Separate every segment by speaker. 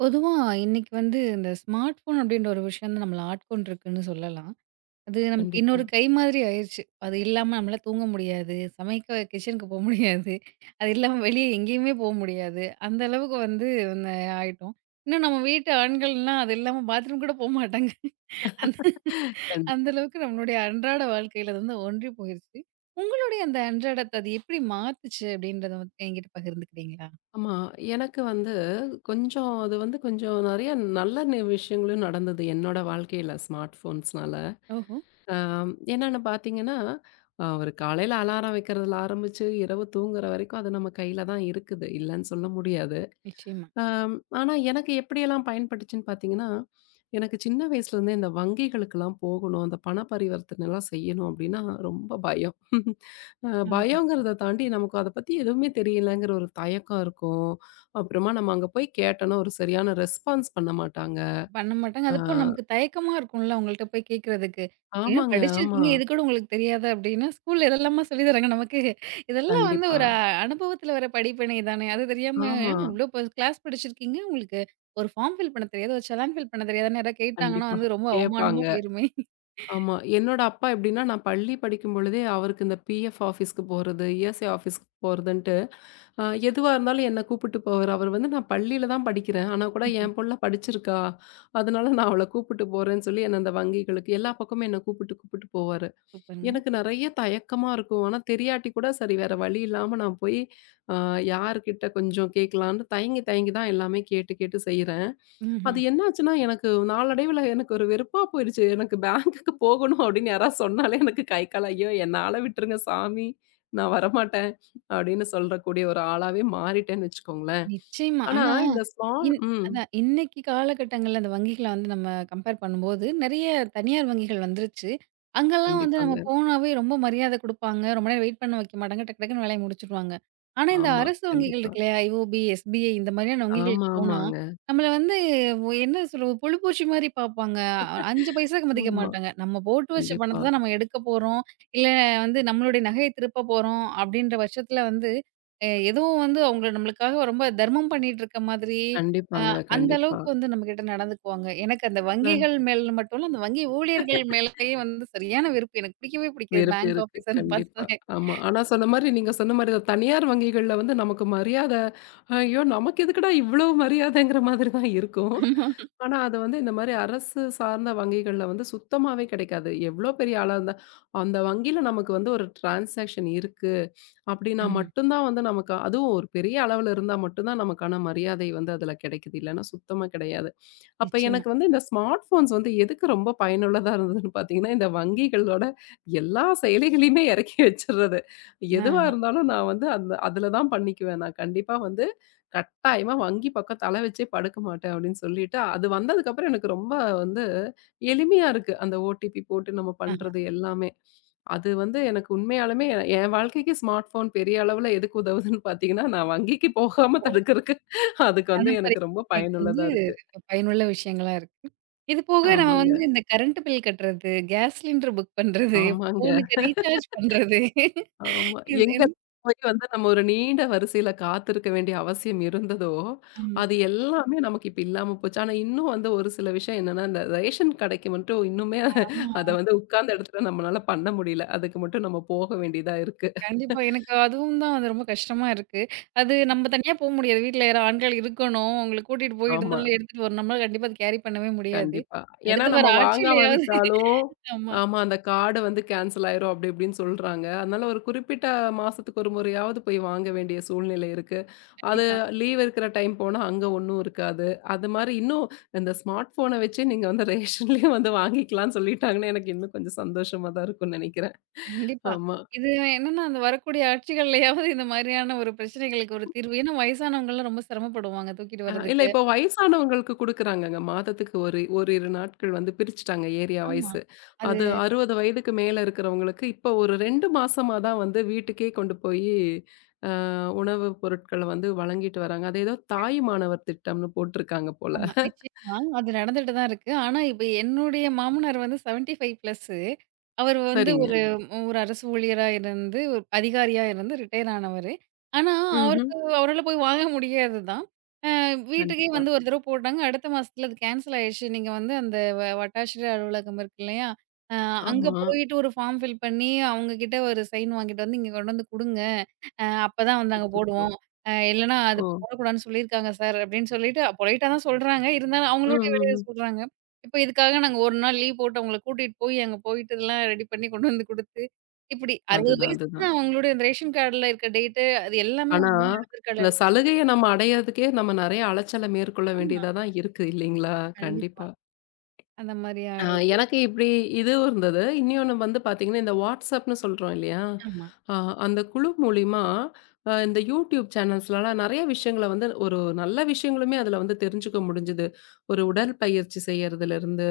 Speaker 1: பொதுவா இன்னைக்கு வந்து இந்த ஸ்மார்ட் ஃபோன் அப்படின்ற ஒரு விஷயம் தான் நம்மள ஆட்கொண்டிருக்குன்னு சொல்லலாம். அது நமக்கு
Speaker 2: கண்டிப்பா.
Speaker 1: இன்னொரு கை மாதிரி ஆயிருச்சு. அது இல்லாம நம்மளால தூங்க முடியாது. சமைக்க கிச்சனுக்கு போ முடியாது. அது இல்லாம வெளிய எங்கேயுமே போ முடியாது. அந்த அளவுக்கு வந்து ந ஆயிட்டோம். இன்னும் நம்ம வீட்டு ஆண்கள்லாம் அது இல்லாம பாத்ரூம் கூட போமாட்டாங்க. அந்த
Speaker 2: கண்டிப்பா.
Speaker 1: அந்த அளவுக்கு நம்மளுடைய அன்றாட வாழ்க்கையில அது வந்து ஒன்றி போயிருச்சு. உங்களுடைய அந்த அன்றாடத்த அது எப்படி மாத்துச்சு அப்படின்றத வந்து என்கிட்ட பகிர்ந்துக்கிறீங்களா?
Speaker 2: ஆமா. எனக்கு வந்து கொஞ்சம் அது வந்து கொஞ்சம் நெறைய நல்ல விஷயங்களும் நடந்தது என்னோட வாழ்க்கையில ஸ்மார்ட் ஃபோன்ஸ்னால.
Speaker 1: ஓஹோ!
Speaker 2: அ என்னன்னு பார்த்தீங்கன்னா, ஒரு காலையில அலாரம் வைக்கிறதுல ஆரம்பிச்சு, இரவு தூங்குற வரைக்கும் அது நம்ம கையில தான் இருக்குது. இல்லன்னு சொல்ல முடியாது.
Speaker 1: நிச்சயமா.
Speaker 2: அம், ஆனா எனக்கு எப்படியெல்லாம் பயன்பட்டுச்சுன்னு பார்த்தீங்கன்னா, எனக்கு சின்ன வயசுலேருந்தே இந்த வங்கிகளுக்கெல்லாம் போகணும், அந்த பண பரிவர்த்தனைலாம் செய்யணும் அப்படின்னா ரொம்ப பயம்.
Speaker 1: ஆ.
Speaker 2: பயங்கிறத தாண்டி நமக்கு அத பத்தி எதுவுமே தெரியலங்கிற ஒரு தயக்கம் இருக்கும். அப்புறமா நம்ம அங்க போய் கேட்டோம்னா, ஒரு சரியான ரெஸ்பான்ஸ் பண்ண மாட்டாங்க.
Speaker 1: பண்ண மாட்டாங்க.
Speaker 2: அ
Speaker 1: அதுபோக நமக்கு தயக்கமா இருக்கும்ல அவங்கள்ட்ட போய் கேட்கறதுக்கு. ஏன்
Speaker 2: ஆமாங்க, ஆமா.
Speaker 1: படிச்சிருக்கீங்க, இது கூட உங்களுக்கு தெரியாதா அப்படின்னா, ஸ்கூல்ல இதெல்லாமா சொல்லி தராங்க நமக்கு. இதெல்லாம் வந்து
Speaker 2: கண்டிப்பா.
Speaker 1: ஒரு அனுபவத்துல வர படிப்பினை தானே. அது தெரியாம
Speaker 2: ஆமா,
Speaker 1: இவ்ளோ கிளாஸ் படிச்சிருக்கீங்க, உங்களுக்கு ஒரு ஃபார்ம் ஃபில் பண்ண தெரியாது, ஒரு செலான் ஃபில் பண்ண தெரியாதுன்னு யாராவது கேட்டாங்கன்னா
Speaker 2: கண்டிப்பா.
Speaker 1: வந்து ரொம்ப அவமானமா
Speaker 2: கேட்பாங்க.
Speaker 1: போயிருமே.
Speaker 2: ஆமா. என்னோட அப்பா எப்படின்னா, நான் பள்ளி படிக்கும் பொழுதே அவருக்கு இந்த பிஎஃப் ஆஃபீஸ்க்கு போறது, இஎஸ்ஐ ஆஃபீஸ்க்கு போறதுன்ட்டு, எதுவா இருந்தாலும் என்ன கூப்பிட்டு போவாரு. அவர் வந்து நான் பள்ளியில தான் படிக்கிறேன். ஆனா கூட
Speaker 1: ம்ஹும்.
Speaker 2: என் புள்ள படிச்சிருக்கா, அதனால நான் அவள கூப்பிட்டு போறேன்னு சொல்லி என்ன அந்த வங்கிகளுக்கு எல்லா பக்கமும் என்ன கூப்பிட்டு கூப்பிட்டு போவாரு.
Speaker 1: சூப்பருங்க.
Speaker 2: எனக்கு நெறைய தயக்கமா இருக்கும். ஆனா தெரியாட்டி கூட சரி வேற வழி இல்லாம நான் போய் அ யார்கிட்ட கொஞ்சம் கேட்கலான்னு தயங்கி தயங்கி தான் எல்லாமே கேட்டு கேட்டு செய்றேன். அது
Speaker 1: ம்ஹ்ம்.
Speaker 2: என்னாச்சுன்னா, எனக்கு நாளடைவில எனக்கு ஒரு வெறுப்பா போயிருச்சு. எனக்கு பேங்க்குக்கு போகணும் அப்படின்னு யாராவது சொன்னாலே எனக்கு கை, கால் ஐயோ! என்ன ஆள விட்டுருங்க சாமி. நான் வரமாட்டேன் அப்படின்னு சொல்றக்கூடிய ஒரு ஆளாவே மாறிட்டேன்னு வச்சுக்கோங்களேன்.
Speaker 1: நிச்சயமா.
Speaker 2: ஆனா
Speaker 1: ஆனா,
Speaker 2: இந்த ஸ்மால்
Speaker 1: இன்
Speaker 2: ம்.
Speaker 1: அதான் இன்னைக்கு காலகட்டங்கள்ல அந்த வங்கிகள வந்து நம்ம கம்பேர் பண்ணும்போது, நெறைய தனியார் வங்கிகள் வந்துருச்சு. அங்கலாம் வந்து நம்ம
Speaker 2: கண்டிப்பாங்க.
Speaker 1: போனாவே ரொம்ப மரியாதை குடுப்பாங்க. ரொம்ப நேரம் வெயிட் பண்ண வைக்க மாட்டாங்க. டக்கு டக்குன்னு வேலைய முடிச்சுருவாங்க. ஆனா, இந்த
Speaker 2: ஆமா.
Speaker 1: அரசு வங்கிகள்
Speaker 2: கண்டிப்பா.
Speaker 1: இருக்கு இல்லையா? ஐஓபி, எஸ்பிஐ இந்த மாதிரியான வங்கிகளுக்கு
Speaker 2: ஆமா,
Speaker 1: போனா,
Speaker 2: ஆமாங்க.
Speaker 1: நம்மள வந்து என்ன சொல்றது? புழுபூச்சி மாரி பார்ப்பாங்க. 5 பைசாக்கு மதிக்க
Speaker 2: ஆமா.
Speaker 1: மாட்டாங்க. நம்ம போட்டு வச்ச
Speaker 2: கண்டிப்பா.
Speaker 1: பணத்த தான் நம்ம எடுக்க போறோம். இல்ல வந்து நம்மளுடைய நகைய திருப்ப போறோம். அப்படின்ற பட்சத்துல வந்து எதுவும் வந்து அவங்க நம்மளுக்காக ரொம்ப தர்மம் பண்ணிட்டு இருக்க மாதிரி, அ
Speaker 2: கண்டிப்பாங்க.
Speaker 1: அந்த
Speaker 2: கண்டிப்பா.
Speaker 1: அளவுக்கு வந்து நம்மகிட்ட நடந்துக்குவாங்க. எனக்கு அந்த
Speaker 2: நான்
Speaker 1: வங்கிகள் மேல மட்டும் இல்ல, அந்த வங்கி ஊழியர்கள் மேலயே வந்து சரியான வெறுப்பு. எனக்கு பிடிக்கவே பிடிக்காது.
Speaker 2: வெறுப்பு
Speaker 1: பேங்க்
Speaker 2: இருக்கு.
Speaker 1: ஆஃபீஸர்ன்னு
Speaker 2: கண்டிப்பா.
Speaker 1: பார்த்தாலே.
Speaker 2: ஆமா. ஆனா சொன்ன மாரி நீங்க சொன்ன மாரி இந்த தனியார் வங்கிகள்ல வந்து நமக்கு மரியாத, ஐயோ! நமக்கு எதுக்குடா இவ்ளோ மரியாதைங்கிற மாதிரி தான் இருக்கும்.
Speaker 1: ஆமா.
Speaker 2: ஆனா அது வந்து இந்த மாரி அரசு சார்ந்த வங்கிகள்ல வந்து சுத்தமாவே கிடைக்காது. எவ்ளோ பெரிய ஆளா இருந்தா, அந்த வங்கியில நமக்கு வந்து ஒரு டிரான்சாக்ஷன் இருக்கு அப்டின்னா
Speaker 1: ம்ஹ்ம்.
Speaker 2: மட்டும் தான் வந்து நமக்கு அதுவும் ஒரு பெரிய அளவுல இருந்தா மட்டும் தான் நமக்கான மரியாதை வந்து அதுல கிடைக்குது. இல்லன்னா சுத்தமா கிடையாது. அப்ப
Speaker 1: நிச்சயமா.
Speaker 2: எனக்கு வந்து இந்த ஸ்மார்ட் ஃபோன்ஸ் வந்து எதுக்கு ரொம்ப பயனுள்ளதா இருந்ததுன்னு பார்த்தீங்கன்னா, இந்த வங்கிகளோட எல்லா செயலிகளையுமே இறக்கி வச்சுர்றது.
Speaker 1: ஆஹ,
Speaker 2: எதுவா இருந்தாலும் நான் வந்து அந்த அதுல தான் பண்ணிக்குவேன். நான் கண்டிப்பா வந்து கட்டாயமா வங்கி பக்கம் தல வச்சே படுக்க மாட்டேன் அப்படின்னு சொல்லிட்டு, அது வந்ததுக்கப்புறம் எனக்கு ரொம்ப வந்து எளிமையா இருக்கு. அந்த ஓடிபி போட்டு நம்ம
Speaker 1: ஆஹா.
Speaker 2: பண்றது எல்லாமே. அது வந்து எனக்கு உண்மையாலுமே என் வாழ்க்கைக்கு ஸ்மார்ட் ஃபோன் பெரிய அளவுல எதுக்கு உதவுதுன்னு பார்த்தீங்கன்னா, நான் வங்கிக்கு போகாம
Speaker 1: ஓ!
Speaker 2: தடுக்கறக்கு அதுக்கு
Speaker 1: பண
Speaker 2: வந்து எனக்கு ரொம்ப
Speaker 1: பரிவர்த்தனைக்கு வந்து
Speaker 2: பயனுள்ளதா இருக்கு.
Speaker 1: பயனுள்ள விஷயங்களா இருக்கு. இது போக நம்ம
Speaker 2: ஆமாங்க.
Speaker 1: வந்து இந்த கரண்ட் பில் கட்டுறது, கேஸ் சிலிண்டர் புக் பண்றது,
Speaker 2: ஆமாங்க.
Speaker 1: ஃபோனுக்கு ரீசார்ஜ் பண்றது.
Speaker 2: ஆமா.
Speaker 1: இந்
Speaker 2: எங்க
Speaker 1: இந்
Speaker 2: போய் வந்து நம்ம ஒரு நீண்ட வரிசையில காத்திருக்க வேண்டிய அவசியம் இருந்ததோ,
Speaker 1: ஆமா,
Speaker 2: அது எல்லாமே நமக்கு இப்ப இல்லாம போச்சு. ஆனா, இன்னும் வந்து ஒரு சில விஷயம் என்னன்னா, இந்த ரேஷன் கடைக்கு மட்டும் இன்னுமே அத
Speaker 1: ஆமா.
Speaker 2: வந்து உட்கார்ந்த இடத்துல நம்மளால பண்ண முடியல. அதுக்கு மட்டும் நம்ம போக வேண்டியதா இருக்கு.
Speaker 1: கண்டிப்பா. எனக்கு அதுவும் தான் வந்து ரொம்ப கஷ்டமா இருக்கு. அது நம்ம தனியா போ முடியாது. வீட்ல யாரோ ஆண்கள் இருக்கணும். அவங்கள கூட்டிட்டு போய்
Speaker 2: ஆமா.
Speaker 1: இடத்துல எடுத்துட்டு வரணும். நம்மளால கண்டிப்பா அது கேரி பண்ணவே முடியாது.
Speaker 2: கண்டிப்பா. ஏன்னா
Speaker 1: அடுத்து வர
Speaker 2: நம்ம வாங்காம
Speaker 1: ஆட்சியிலயாவது
Speaker 2: விட்டாலும்
Speaker 1: ஆமா.
Speaker 2: ஆமா அந்த கார்டு வந்து கேன்சல் ஆயிரும் அப்படி இப்படின்னு சொல்றாங்க. அதனால ஒரு குறிப்பிட்ட மாசத்துக்கு ஒரு முறையாவது போய் வாங்க வேண்டிய சூழ்நிலை இருக்கு. அது
Speaker 1: கண்டிப்பா,
Speaker 2: லீவ் இருக்கிற டைம் போனா அங்க ஒண்ணும் இருக்காது. அது மாரி இன்னும் இந்த ஸ்மார்ட் ஃபோன வச்சு நீங்க வந்து ரேஷன்லயும் வந்து வாங்கிக்கலாம்னு சொல்லிட்டாங்கன்னா, எனக்கு இன்னும் கொஞ்சம் சந்தோஷமா தான் இருக்கும்னு நெனைக்கிறேன்.
Speaker 1: கண்டிப்பா.
Speaker 2: ஆமா.
Speaker 1: இது என்னன்னா, அந்த வரக்கூடிய ஆட்சிகள்லயாவது இந்த மாதிரியான ஒரு பிரச்சனைகளுக்கு ஒரு தீர்வு. ஏன்னா வயசானவங்கலாம் ரொம்ப சிரமப்படுவாங்க தூக்கிட்டு
Speaker 2: இல்ல
Speaker 1: வர்றதுக்கு.
Speaker 2: இப்போ வயசானவங்களுக்கு குடுக்குறாங்கங்க. மாதத்துக்கு ஒரு ஓரிரு நாட்கள் வந்து பிரிச்சுட்டாங்க ஏரியா
Speaker 1: ஆமா.
Speaker 2: வைஸு.
Speaker 1: அது
Speaker 2: அது 60 வயதுக்கு மேல இருக்கிறவங்களுக்கு இப்போ ஒரு 2 மாசமா தான் வந்து வீட்டுக்கே கொண்டு போயி அ உணவு பொருட்கள வந்து வழங்கிட்டு வராங்க. அது ஏதோ தாய்
Speaker 1: கண்டிப்பா.
Speaker 2: மாணவர் திட்டம்னு போட்டிருக்காங்க போல.
Speaker 1: ஆமா. நிச்சயமா. அது நடந்துட்டு தான் இருக்கு. ஆனா, இப்ப என்னுடைய மாமனார் வந்து 75 பிளஸ்ஸு. அவரு வந்து
Speaker 2: சரிங்க.
Speaker 1: ஒரு சரிங்க. ஒரு அரசு ஊழியரா இருந்து, ஒரு அதிகாரியா இருந்து ரிட்டயர் ஆனவரு. ஆனா,
Speaker 2: ம்ஹ்ம்.
Speaker 1: அவருக்கு அவரால போய் வாங்க முடியாது தான். அ வீட்டுக்கே
Speaker 2: கண்டிப்பா.
Speaker 1: வந்து ஒரு தடவ போட்டாங்க. அடுத்த மாசத்துல அது கேன்சல் ஆயிடுச்சு. நீங்க வந்து அந்த வட்டாட்சியர் அலுவலகம் இருக்கு இல்லையா? அ அங்க
Speaker 2: ஆமா.
Speaker 1: போயிட்டு ஒரு ஃபார்ம் ஃபில் பண்ணி, அவங்க கிட்ட ஒரு சைன் வாங்கிட்டு வந்து இங்க கொண்டு வந்து குடுங்க. அப்பதான் வந்து நாங்க
Speaker 2: அச்சச்சோ!
Speaker 1: போடுவோம். இல்லன்னா அது
Speaker 2: ஓ!
Speaker 1: போடக்கூடாதுன்னு சொல்லியிருக்காங்க சார் அப்படின்னு சொல்லிட்டு பொலைட்டா தான் சொல்றாங்க. இருந்தாலும்
Speaker 2: ம்,
Speaker 1: அவங்களுடைய
Speaker 2: ம்,
Speaker 1: வெளிய
Speaker 2: ம்.
Speaker 1: சொல்றாங்க. இப்ப இதுக்காக நாங்க 1 நாள் லீவ் போட்டு அவங்கள கூட்டிட்டு போய் அங்க போயிட்டு இதெல்லாம் ரெடி பண்ணி கொண்டு வந்து குடுத்து, இப்படி 60
Speaker 2: அதுதான்,
Speaker 1: வயசுக்கு
Speaker 2: அதுதான்.
Speaker 1: தான் அவங்களுடைய அந்த ரேஷன் கார்டுல இருக்க டேட்டு அது எல்லாமே
Speaker 2: ஆனா,
Speaker 1: உங்க ஆதார் கார்டுல
Speaker 2: இந்த
Speaker 1: இருக்கு.
Speaker 2: சலுகைய நம்ம அடையறதுக்கே நம்ம நெறைய அலைச்சல மேற்கொள்ள
Speaker 1: ஆமா,
Speaker 2: வேண்டியதா தான் இருக்கு இல்லைங்களா?
Speaker 1: கண்டிப்பா.
Speaker 2: கண்டிப்பா.
Speaker 1: அந்த மாரி
Speaker 2: ஆ
Speaker 1: ஆயிடும்.
Speaker 2: எனக்கு இப்டி இதுவும் இருந்தது. இன்னொன்னு வந்து பார்த்தீங்கன்னா, இந்த WhatsAppன்னு சொல்றோம் இல்லையா?
Speaker 1: ஆமா.
Speaker 2: அ அந்த குழு மூலியமா இந்த YouTube சேனல்ஸ்லலாம் நெறைய விஷயங்கள வந்து ஒரு நல்ல விஷயங்களுமே அதுல வந்து தெரிஞ்சுக்க முடிஞ்சது. ஒரு உடற்பயிற்சி செய்யறதுலருந்து,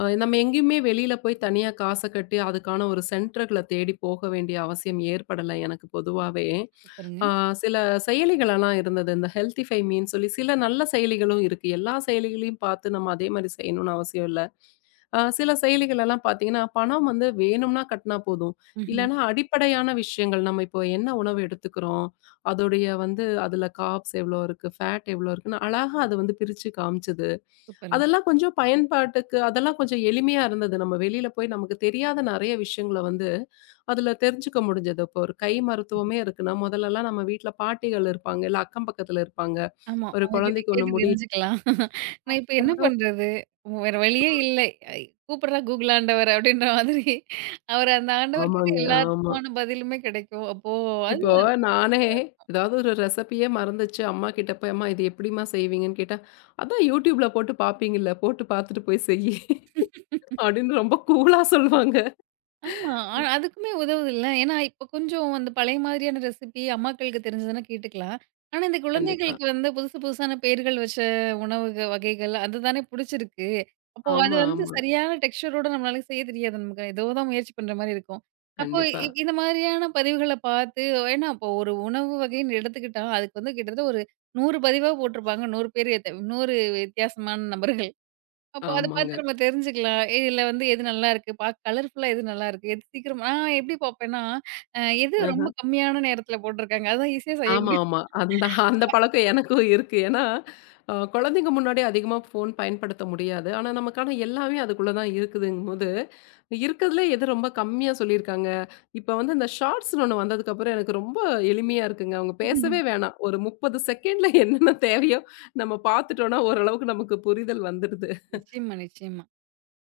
Speaker 2: நம்ம எங்கேயுமே வெளியில போய் தனியா காச கட்டி அதுக்கான ஒரு சென்டர்கள தேடி போக வேண்டிய அவசியம் ஏற்படல எனக்கு பொதுவாவே.
Speaker 1: சூப்பருங்க.
Speaker 2: ஆ சில செயலிகளெல்லாம் இருந்தது. இந்த ஹெல்த்திஃபை மீன்னு சொல்லி சில நல்ல செயலிகளும் இருக்கு. எல்லா செயலிகளையும் பார்த்து நம்ம அதே மாரி செய்யணும்னு அவசியம் இல்ல. சில செயலிகளெல்லாம் பார்த்தீங்கன்னா, பணம் வந்து வேணும்னா கட்டுனா போதும்.
Speaker 1: ம்ஹ்ம்.
Speaker 2: இல்லன்னா அடிப்படையான விஷயங்கள் நம்ம இப்போ என்ன உணவு எடுத்துக்கிறோம், அதோடைய வந்து அதில கார்ப்ஸ் எவ்வளோ இருக்கு, ஃபேட் எவ்வளோ இருக்குன்னு அழகா அது வந்து பிரிச்சு காமிச்சது.
Speaker 1: சூப்பருங்க.
Speaker 2: அதெல்லாம் கொஞ்சம் பயன்பாட்டுக்கு அதெல்லாம் கொஞ்சம் எளிமையா இருந்தது. நம்ம வெளியில போய் நமக்கு தெரியாத நெறைய விஷயங்கள வந்து, அதுல தெரிஞ்சுக்க முடிஞ்சது. இப்போ ஒரு கை மருத்துவமே இருக்குன்னா, முதல்லலாம் நம்ம வீட்ல பாட்டிகள் இருப்பாங்க, இல்ல அக்கம் பக்கத்துல இருப்பாங்க.
Speaker 1: ஆமா.
Speaker 2: ஒரு
Speaker 1: அவங்ககிட்ட
Speaker 2: குழந்தைக்கு ஒண்ணு
Speaker 1: கேட்டு
Speaker 2: முடியல
Speaker 1: தெரிஞ்சுக்கலாம். நான் இப்ப என்ன பண்றது? வேற வழியே இல்லை. ஐ கூப்பிடுறா கூகுள் ஆண்டவர் அப்படின்ற மாதிரி, அவர் அந்த ஆண்டவர்கிட்ட
Speaker 2: ஆமாங்க, ஆமா.
Speaker 1: எல்லாத்துக்குமான பதிலுமே கிடைக்கும். அப்போ அது
Speaker 2: இப்போ நானே ஏதாவது ஒரு ரெசிபியே மறந்துச்சு, அம்மா கிட்ட போய், "அம்மா இது எப்படிம்மா செய்வீங்கன்னு?" கேட்டா, "அதான் YouTubeல போட்டு பார்ப்பீங்கல்ல, போட்டு பார்த்துட்டு போய் செய்யி" அப்படின்னு ரொம்ப கூலா சொல்லுவாங்க.
Speaker 1: ஆமா. அதுக்குமே உதவுதுல்ல. ஏன்னா, இப்ப கொஞ்சம் அந்த பழைய மாதிரியான ரெசிபி அம்மாக்களுக்கு தெரிஞ்சதுன்னா கேட்டுக்கலாம். ஆனா, இந்த
Speaker 2: கண்டிப்பா.
Speaker 1: குழந்தைகளுக்கு வந்து புதுசு புதுசான பெயர்கள் வச்ச உணவு வகைகள் அதுதானே புடிச்சிருக்கு. அப்போ அது
Speaker 2: ஆமா,
Speaker 1: வந்து
Speaker 2: ஆமா.
Speaker 1: சரியான டெக்ஸ்சரோட நம்மளால செய்ய தெரியாது. நமக்கு ஏதோ தான் முயற்சி பண்ற மாரி இருக்கும். அப்போ
Speaker 2: கண்டிப்பா.
Speaker 1: இந்த மாதிரியான பதிவுகள பார்த்து ஏன்னா இப்போ ஒரு உணவு வகைன்னு எடுத்துக்கிட்டா, அதுக்கு வந்து கிட்டத்தட்ட ஒரு 100 பதிவா போட்டிருப்பாங்க. 100 பேரு 100 வித்தியாசமான நபர்கள். அப்போ அத
Speaker 2: ஆமாங்க.
Speaker 1: பார்த்து நம்ம தெரிஞ்சுக்கலாம். இதுல வந்து எது நல்லாருக்கு? பாக்க கலர்ஃபுல்லா எது நல்லாருக்கு? எது சீக்கிரம் நான் எப்படி பார்ப்பேன்னா, அ எது ரொம்ப கம்மியான நேரத்துல போட்டுருக்காங்க? அதான் ஈஸியா செய்ய
Speaker 2: ஆமா,
Speaker 1: முடியும்.
Speaker 2: ஆமா. அந்த அந்த பழக்கம் எனக்கும் இருக்கு. ஏன்னா, குழந்தைங்க முன்னாடி அதிகமா ஃபோன் பயன்படுத்த முடியாது. ஆனா, நமக்கான எல்லாமே அதுக்குள்ள தான் இருக்குதுங்கும்போது, இருக்கிறதுலே எது ரொம்ப கம்மியா சொல்லியிருக்காங்க. இப்ப வந்து இந்த ஷார்ட்ஸ்ன்னு ஒண்ணு வந்ததுக்கப்புறம் எனக்கு ரொம்ப எளிமையா இருக்குங்க. அவங்க பேசவே வேணாம். ஒரு 30 செகண்ட்ல என்னென்ன தேவையோ நம்ம பார்த்துட்டோம்னா, ஓரளவுக்கு நமக்கு புரிதல் வந்துடுது.
Speaker 1: நிச்சயமா, நிச்சயமா.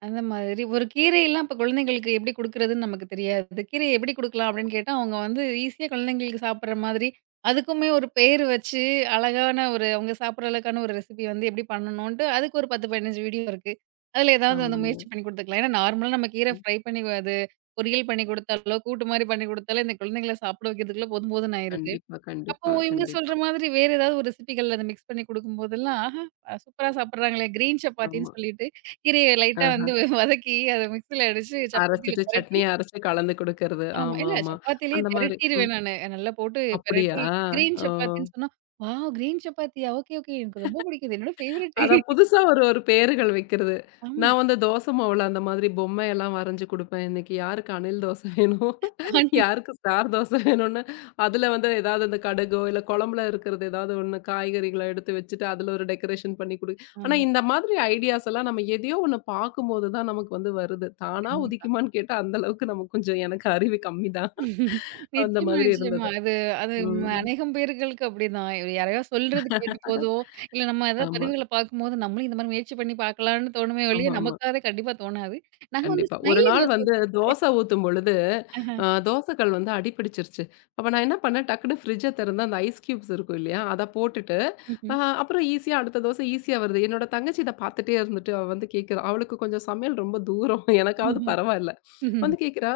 Speaker 1: அந்த மாதிரி ஒரு கீரையெல்லாம் இப்ப குழந்தைங்களுக்கு எப்படி குடுக்குறதுன்னு நமக்கு தெரியாது. கீரைய எப்படி குடுக்கலாம் அப்படின்னு கேட்டா, அவங்க வந்து ஈஸியா குழந்தைங்களுக்கு சாப்பிடுற மாதிரி, அதுக்குமே ஒரு பேர் வச்சு அழகான ஒரு அவங்க சாப்பிடுற அளவுக்கான ஒரு ரெசிபி வந்து எப்படி பண்ணணுன்ட்டு, அதுக்கு ஒரு 10, 15 வீடியோ இருக்கு. அதுல ஏதாவது வந்து முயற்சி
Speaker 2: ஆமாங்க.
Speaker 1: பண்ணி குடுத்துக்கலாம். ஏன்னா நார்மலா நம்ம கீரை
Speaker 2: ம்.
Speaker 1: ஃப்ரை பண்ணி அது பொரியல் பண்ணி குடுத்தாலோ, கூட்டு மாரி பண்ணி குடுத்தாலோ, இந்த குழந்தைங்கள சாப்பிட வைக்கிறதுக்குள்ள போதும் போதும்ன்னு ஆயிருது.
Speaker 2: கண்டிப்பா,
Speaker 1: அப்போ
Speaker 2: கண்டிப்பா,
Speaker 1: இவங்க சொல்ற
Speaker 2: கண்டிப்பா.
Speaker 1: மாதிரி வேற ஏதாவது ஒரு ரெசிபிகள் அத மிக்ஸ் பண்ணி குடுக்கும்போதெல்லாம், ஆஹா! சூப்பரா சாப்பிடுறாங்களே! கிரீன் சப்பாத்தின்னு
Speaker 2: ஆமா.
Speaker 1: சொல்லிட்டு, கீரைய லைட்டா
Speaker 2: ஆஹ.
Speaker 1: வந்து வதக்கி, அத மிக்ஸில அடிச்சு சப்பாத்தில
Speaker 2: அரைச்சிட்டு
Speaker 1: பெரட்டி
Speaker 2: சட்னிய அரைச்சு கலந்து குடுக்கறது.
Speaker 1: ஆமா.
Speaker 2: ஆமா,
Speaker 1: இல்ல
Speaker 2: ஆமா.
Speaker 1: சப்பாத்திலயே
Speaker 2: அந்த மாரி.
Speaker 1: தெரட்டிருவேன் நானு. நல்லா போட்டு
Speaker 2: அப்படியா?
Speaker 1: பெரட்டி கிரீன்
Speaker 2: ஓ!
Speaker 1: சப்பாத்தின்னு சொன்னா, வாவ்! கிரீன் சப்பாத்தியா? Okay, okay. எனக்கு ரொம்ப பிடிக்குது. என்னோட ஃபேவரைட்.
Speaker 2: அதான் புதுசா ஒரு ஒரு பேருகள் வைக்கிறது.
Speaker 1: ஆமா.
Speaker 2: நான் வந்து தோசை மாவுல அந்த மாதிரி பொம்மையெல்லாம் வரைஞ்சு குடுப்பேன். இன்னைக்கு யாருக்கு அணில் தோசை வேணும்?
Speaker 1: ஆனி-
Speaker 2: யாருக்கு ஸ்டார் தோசை வேணும்னு, அதுல வந்து ஏதாவது இந்த கடுகோ, இல்ல குழம்புல இருக்கிறது ஏதாவது ஒண்ணு காய்கறிகள எடுத்து வச்சுட்டு, அதுல ஒரு டெக்கரேஷன் பண்ணி குடு ஆனா
Speaker 1: ஆமா.
Speaker 2: இந்த மாதிரி ஐடியாஸ் எல்லாம் நம்ம எதையோ ஒண்ணு பார்க்கும்போது தான் நமக்கு வந்து வருது. தானா
Speaker 1: கண்டிப்பா.
Speaker 2: உதிக்குமான்னு கேட்டா அந்த அளவுக்கு நமக்கு கொஞ்சம் எனக்கு அறிவு கம்மி தான். அந்த
Speaker 1: நிச்சயமா,
Speaker 2: மாதிரி
Speaker 1: நிச்சயமா.
Speaker 2: இருந்தது.
Speaker 1: அது அது ம
Speaker 2: ம்.
Speaker 1: அநேகம் பேர்களுக்கு அப்படிதான். இவ யாரையோ சொல்றது கேட்டு
Speaker 2: அதான்.
Speaker 1: போதோ, இல்ல நம்ம ஏதாவது
Speaker 2: ஆமா.
Speaker 1: பதிவுகள பார்க்கும்போது, நம்மளும் இந்த மாரி முயற்சி பண்ணி பார்க்கலாம்னு தோணுமே ஒழிய,
Speaker 2: ஆமாமா.
Speaker 1: நமக்காக கண்டிப்பா தோணாது. நான் வந்து
Speaker 2: கண்டிப்பா. ஒரு
Speaker 1: ஸ்மைலி
Speaker 2: நாள்
Speaker 1: தோசை
Speaker 2: வந்து
Speaker 1: ஊத்தி
Speaker 2: தோசை ஊத்தும் பொழுது,
Speaker 1: ஆஹா.
Speaker 2: தோசை கல் வந்து அடிபிடிச்சிருச்சு. அப்ப நான் என்ன பண்ணேன், டக்குனு ஃப்ரிட்ஜ திறந்து அந்த ஐஸ் கியூப்ஸ் இருக்கும் இல்லையா? அத போட்டுட்டு,
Speaker 1: ம்ஹ்ம்.
Speaker 2: அ அப்புறம் ஈஸியா அடுத்த தோசை ஈஸியா வருது. என்னோட தங்கச்சி இத பார்த்துட்டே இருந்துட்டு, அவ வந்து கேட்கிறா. அவளுக்கு கொஞ்சம் சமையல் ரொம்ப தூரம். எனக்காவது
Speaker 1: ஓஹோஹோ.
Speaker 2: பரவால்ல. வந்து கேட்கிறா,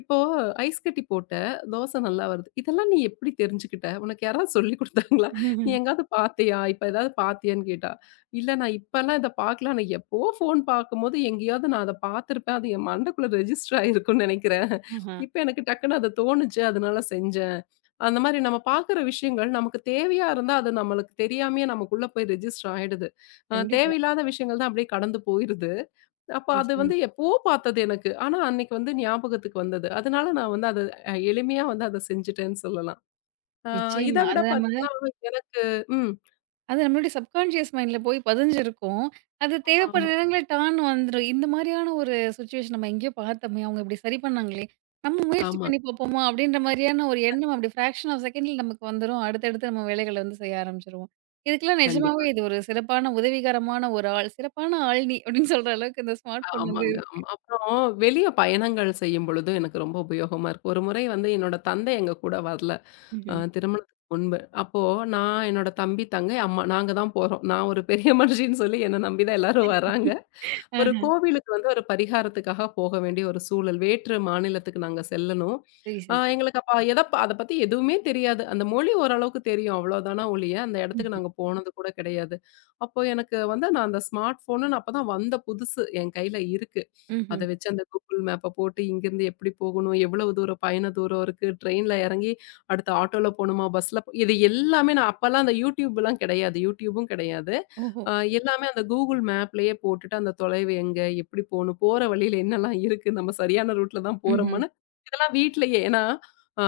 Speaker 2: "இப்போ ஐஸ் கட்டி போட்ட, தோசை நல்லா வருது. இதெல்லாம் நீ எப்படி தெரிஞ்சுக்கிட்ட? உனக்கு யாராவது சொல்லிக் குடுத்தாங்களா? நீ எங்கேயாவது பார்த்தியா? இப்ப ஏதாவது பார்த்தியான்னு கேட்டா." "இல்ல நான் இப்பலாம் இத பார்க்கல. ஆனா எப்பவோ ஃபோன் பார்க்கும்போது எங்கேயாவது நான் அத பார்த்துருப்பேன். அது என் மண்டைக்குள்ள ரெஜிஸ்டர் ஆயிருக்கும்னு நெனைக்கிறேன்.
Speaker 1: ஆஹா.
Speaker 2: இப்ப எனக்கு டக்குன்னு அது தோணுச்சு. அதனால செஞ்சேன்." அந்த மாரி நம்ம பார்க்குற விஷயங்கள் நமக்கு தேவையா இருந்தா, அது நம்மளுக்கு தெரியாமயே நமக்குள்ள போய் ரெஜிஸ்டர் ஆயிடுது.
Speaker 1: கண்டிப்பா.
Speaker 2: தேவையில்லாத விஷயங்கள் தான் அப்படியே கடந்து போயிருது. அப்ப அது வந்து
Speaker 1: நிச்சயமா,
Speaker 2: எப்பவோ பார்த்தது எனக்கு. ஆனா அன்னைக்கு வந்து ஞாபகத்துக்கு வந்தது. அதனால நான் வந்து அத எளிமையா வந்து அத செஞ்சுட்டேன்னு சொல்லலாம். ஆ இத
Speaker 1: நிச்சயமா.
Speaker 2: விட பார்த்தீங்கன்னா, எனக்கு ம்.
Speaker 1: அது நம்மளுடைய சப்கான்ஷியஸ் மைண்ட்ல போய் பதிஞ்சிருக்கும். அது தேவைப்படுற
Speaker 2: ஆமா,
Speaker 1: நேரங்கள்ல டான்னு வந்துரும். இந்த மாரியான ஒரு சிச்சுவேஷன் நம்ம எங்கேயோ பார்த்தோமே! அவங்க இப்படி சரி பண்ணாங்களே! நம்ம முயற்சி
Speaker 2: ஆமா.
Speaker 1: பண்ணி பார்ப்போமா? அப்படின்ற மாரியான ஒரு எண்ணம் அப்படி ஃப்ராக்ஷன் ஆஃப் செகண்ட்ல நமக்கு வந்துரும். அடுத்தடுத்து நம்ம வேலைகள வந்து செய்ய ஆரம்பிச்சுருவோம். இதுக்கெல்லாம் நிஜமாவே
Speaker 2: கண்டிப்பா.
Speaker 1: இது ஒரு சிறப்பான உதவிகரமான ஒரு ஆள். சிறப்பான ஆள்னி அப்படின்னு சொல்ற அளவுக்கு இந்த ஸ்மார்ட் ஃபோன் வந்து
Speaker 2: ஆமாங்க. ஆமா. அப்புறம் வெளிய பயணங்கள் செய்யும் பொழுதும் எனக்கு ரொம்ப உபயோகமா இருக்கு. ஒரு முறை வந்து என்னோட தந்தை எங்க கூட வரல.
Speaker 1: ம்ஹ்ம்.
Speaker 2: திருமணத்துக்கு முன்பு. அப்போ நான், என்னோட தம்பி, தங்கை, அம்மா நாங்க தான் போறோம். நான் ஒரு பெரிய மனுஷின்னு சொல்லி என்ன நம்பி தான் எல்லாரும் வராங்க. ஒரு
Speaker 1: ஆஹா.
Speaker 2: கோவிலுக்கு வந்து ஒரு பரிகாரத்துக்காக போக வேண்டிய ஒரு சூழல். வேற்று மாநிலத்துக்கு நாங்க செல்லணும்.
Speaker 1: சரி, சரி.
Speaker 2: எங்களுக்கு அப்ப அத பத்தி எதுவுமே தெரியாது. அந்த மொழி ஓரளவுக்கு தெரியும். அவ்வளோதானா ஒழிய, அந்த இடத்துக்கு
Speaker 1: ம்ஹ்ம்.
Speaker 2: நாங்க போனது கூட கிடையாது. அப்போ எனக்கு வந்து நான் அந்த ஸ்மார்ட் ஃபோனுன்னு அப்பதான் வந்த புதுசு என் கையில இருக்கு. அத
Speaker 1: ம்ஹ்ம்.
Speaker 2: வச்சு அந்த கூகுள் மேப்ப போட்டு இங்கேருந்து எப்படி போகணும்? எவ்வளவு தூரம் பயண தூரம் இருக்கு? ட்ரெயின்ல இறங்கி அடுத்து ஆட்டோல போணுமா? பஸ்ல போ இது எல்லாமே நான் அப்பலாம் அந்த YouTubeலாம் கிடையாது. YouTubeம் கிடையாது.
Speaker 1: ஓஹோ!
Speaker 2: அ எல்லாமே அந்த கூகுள் மேப்லயே போட்டுட்டு அந்த தொலைவு எங்க? எப்படி போணும்? போற வழியில என்னலாம் இருக்கு? நம்ம சரியான ரூட்ல தான்
Speaker 1: ம்ஹ்ம்.
Speaker 2: போறோமான்னு இதெல்லாம் வீட்லயே ஏன்னா அ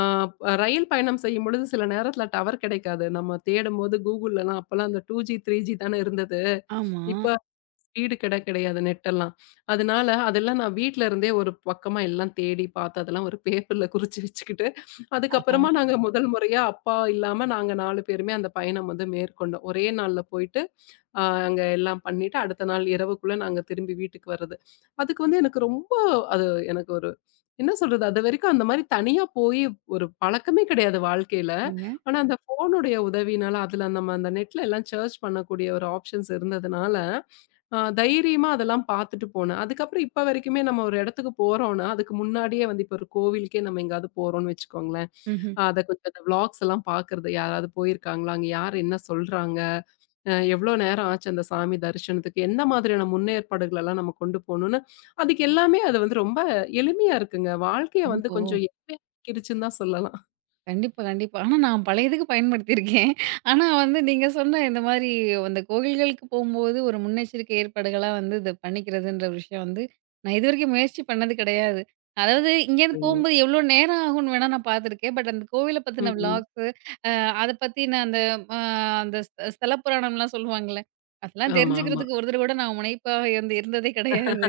Speaker 2: ரயில் பயணம் செய்யும்பொழுது சில நேரத்தில டவர் கிடைக்காது. நம்ம தேடும்போது கூகுள்லலாம் அப்பலாம் அந்த 2G, 3G தானே இருந்தது.
Speaker 1: ஆமா.
Speaker 2: இப்ப ஸ்பீடு கெட கிடையாது நெட்டெல்லாம். அதனால அதெல்லாம் நான் வீட்ல இருந்தே ஒரு பக்கமா எல்லாம் தேடி பார்த்து அதெல்லாம் ஒரு பேப்பர்ல குறிச்சு வச்சுக்கிட்டு,
Speaker 1: ஆஹா.
Speaker 2: அதுக்கப்புறமா நாங்க முதல் முறையா அப்பா இல்லாம நாங்க 4 பேருமே அந்த பயணம் வந்து மேற்கொண்டோம். ஒரே நாள்ல போயிட்டு, அங்க எல்லாம் பண்ணிட்டு அடுத்த நாள் இரவுக்குள்ள நாங்க திரும்பி வீட்டுக்கு வர்றது. அதுக்கு வந்து எனக்கு ரொம்ப அது எனக்கு ஒரு என்ன சொல்றது? அதுவரைக்கும் அந்த மாரி தனியா போயி ஒரு பழக்கமே கிடையாது வாழ்க்கையில.
Speaker 1: சரிங்க.
Speaker 2: ஆனா அந்த ஃபோனுடைய உதவியினால அதுல நம்ம அந்த நெட்ல எல்லாம் சர்ச் பண்ணக்கூடிய ஒரு ஆப்ஷன்ஸ் இருந்ததுனால, தைரியமா அதெல்லாம் பார்த்துட்டு போனேன். அதுக்கப்புறம் இப்ப வரைக்குமே நம்ம ஒரு இடத்துக்கு போறோம்னா, அதுக்கு முன்னாடியே வந்து இப்போ ஒரு கோவிலுக்கே நம்ம எங்கேயாவது போறோம்ன்னு வச்சுக்கோங்களேன்,
Speaker 1: ம்ஹ்ம்.
Speaker 2: அத கொஞ்சம் அந்த வ்ளாக்ஸ் எல்லாம் பார்க்கறது. யாராவது போயிருக்காங்களா? அங்க யார் என்ன சொல்றாங்க? எவ்வளோ நேரம் ஆச்சு அந்த சாமி தரிசனத்துக்கு? எந்த மாதிரியான முன்னேற்பாடுகள் எல்லாம் நம்ம கொண்டு போணும்னு, அதுக்கு எல்லாமே அது வந்து ரொம்ப எளிமையா இருக்குங்க. வாழ்க்கைய வந்து
Speaker 1: ஓஹோ!
Speaker 2: கொஞ்சம் எளிமையாக்கிருச்சுன்னு தான் சொல்லலாம்.
Speaker 1: கண்டிப்பா, கண்டிப்பா. ஆனா நான் பல இதுக்கு பயன்படுத்தியிருக்கேன். ஆனா வந்து நீங்க சொன்ன இந்த மாரி அந்த கோவில்களுக்கு போம்போது ஒரு முன்னெச்சரிக்கை ஏற்பாடுகளா வந்து இத பண்ணிக்கிறதுன்ற விஷயம் வந்து, நான் இதுவரைக்கும் முயற்சி பண்ணது கிடையாது. அதாவது இங்கேருந்து
Speaker 2: சரிங்க.
Speaker 1: போம்போது எவ்வளோ நேரம் ஆகும்னு வேணா நான் பார்த்துருக்கேன். பட் அந்த கோவில பத்தின
Speaker 2: ம், ம்.
Speaker 1: விளாக்ஸு, அ அத பத்தின அந்த அ அந்த ஸ்தல புராணம்லாம் சொல்லுவாங்கல்ல, அதெல்லாம்
Speaker 2: ஆமா, ஆமா.
Speaker 1: தெரிஞ்சுக்கிறதுக்கு ஒரு தடவ கூட நான் முனைப்பா இருந்து இருந்ததே கிடையாது.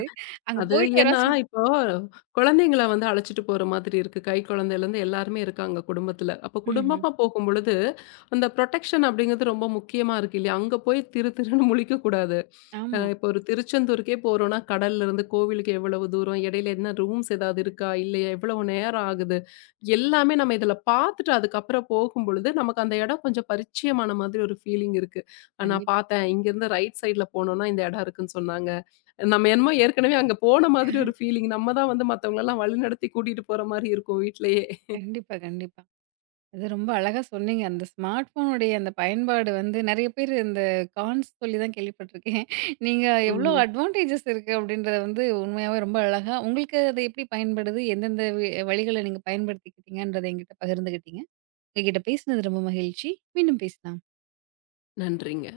Speaker 1: அங்க
Speaker 2: அது
Speaker 1: போயிட்டு
Speaker 2: ஏன்னா,
Speaker 1: யாராச்சும்
Speaker 2: இப்போ குழந்தைங்கள வந்து அழைச்சிட்டு போற மாதிரி இருக்கு. கை குழந்தையிலேருந்து எல்லாருமே இருக்காங்க குடும்பத்தில. அப்ப
Speaker 1: ம்ஹ்ம்.
Speaker 2: குடும்பமா போகும்பொழுது, அந்த புரொடெக்ஷன் அப்படிங்கிறது ரொம்ப முக்கியமா இருக்கு இல்லையா? அங்க போய் திரு திருன்னு முழிக்கக்கூடாது.
Speaker 1: ஆமா.
Speaker 2: இப்போ ஒரு திருச்செந்தூருக்கே போறோம்னா, கடல்லருந்து கோவிலுக்கு எவ்வளவு தூரம்? இடையில என்ன ரூம்ஸ் ஏதாவது இருக்கா? இல்லையா? எவ்வளவு நேரம் ஆகுது? எல்லாமே நம்ம இதில பார்த்துட்டு அதுக்கப்புறம் போகும்பொழுது, நமக்கு அந்த இடம் கொஞ்சம் பரிச்சயமான மாதிரி ஒரு ஃபீலிங் இருக்கு. நான்
Speaker 1: கண்டிப்
Speaker 2: பார்த்தேன். இங்கேருந்து ரைட் சைட்ல போனோம்னா இந்த இடம் இருக்குன்னு சொன்னாங்க. நம்ம என்னமோ ஏற்கனவே அங்க போன மாதிரி ஒரு ஃபீலிங். நம்ம தான் வந்து மத்தவங்களலாம் வழிநடத்தி கூட்டிட்டு போற மாரி இருக்கும் வீட்லயே.
Speaker 1: கண்டிப்பா, கண்டிப்பா. அது ரொம்ப அழகா சொன்னீங்க. அந்த ஸ்மார்ட் ஃபோனுடைய அந்த பயன்பாடு வந்து நெறைய பேரு இந்த கான்ஸ் சொல்லி தான் கேள்விப்பட்டுருக்கேன். நீங்க எவ்ளோ
Speaker 2: ம்ஹ்ம்.
Speaker 1: அட்வான்டேஜஸ் இருக்கு அப்டின்றத வந்து உண்மையாவே ரொம்ப அழகா உங்களுக்கு அது எப்படி பயன்படுது? எந்தெந்த வழிகள நீங்க பயன்படுத்திக்கிட்டீங்கன்றத என்கிட்ட பகிர்ந்துக்கிட்டீங்க. உங்ககிட்ட பேசினது ரொம்ப மகிழ்ச்சி. மீண்டும் பேசலாம்.
Speaker 2: நன்றிங்க.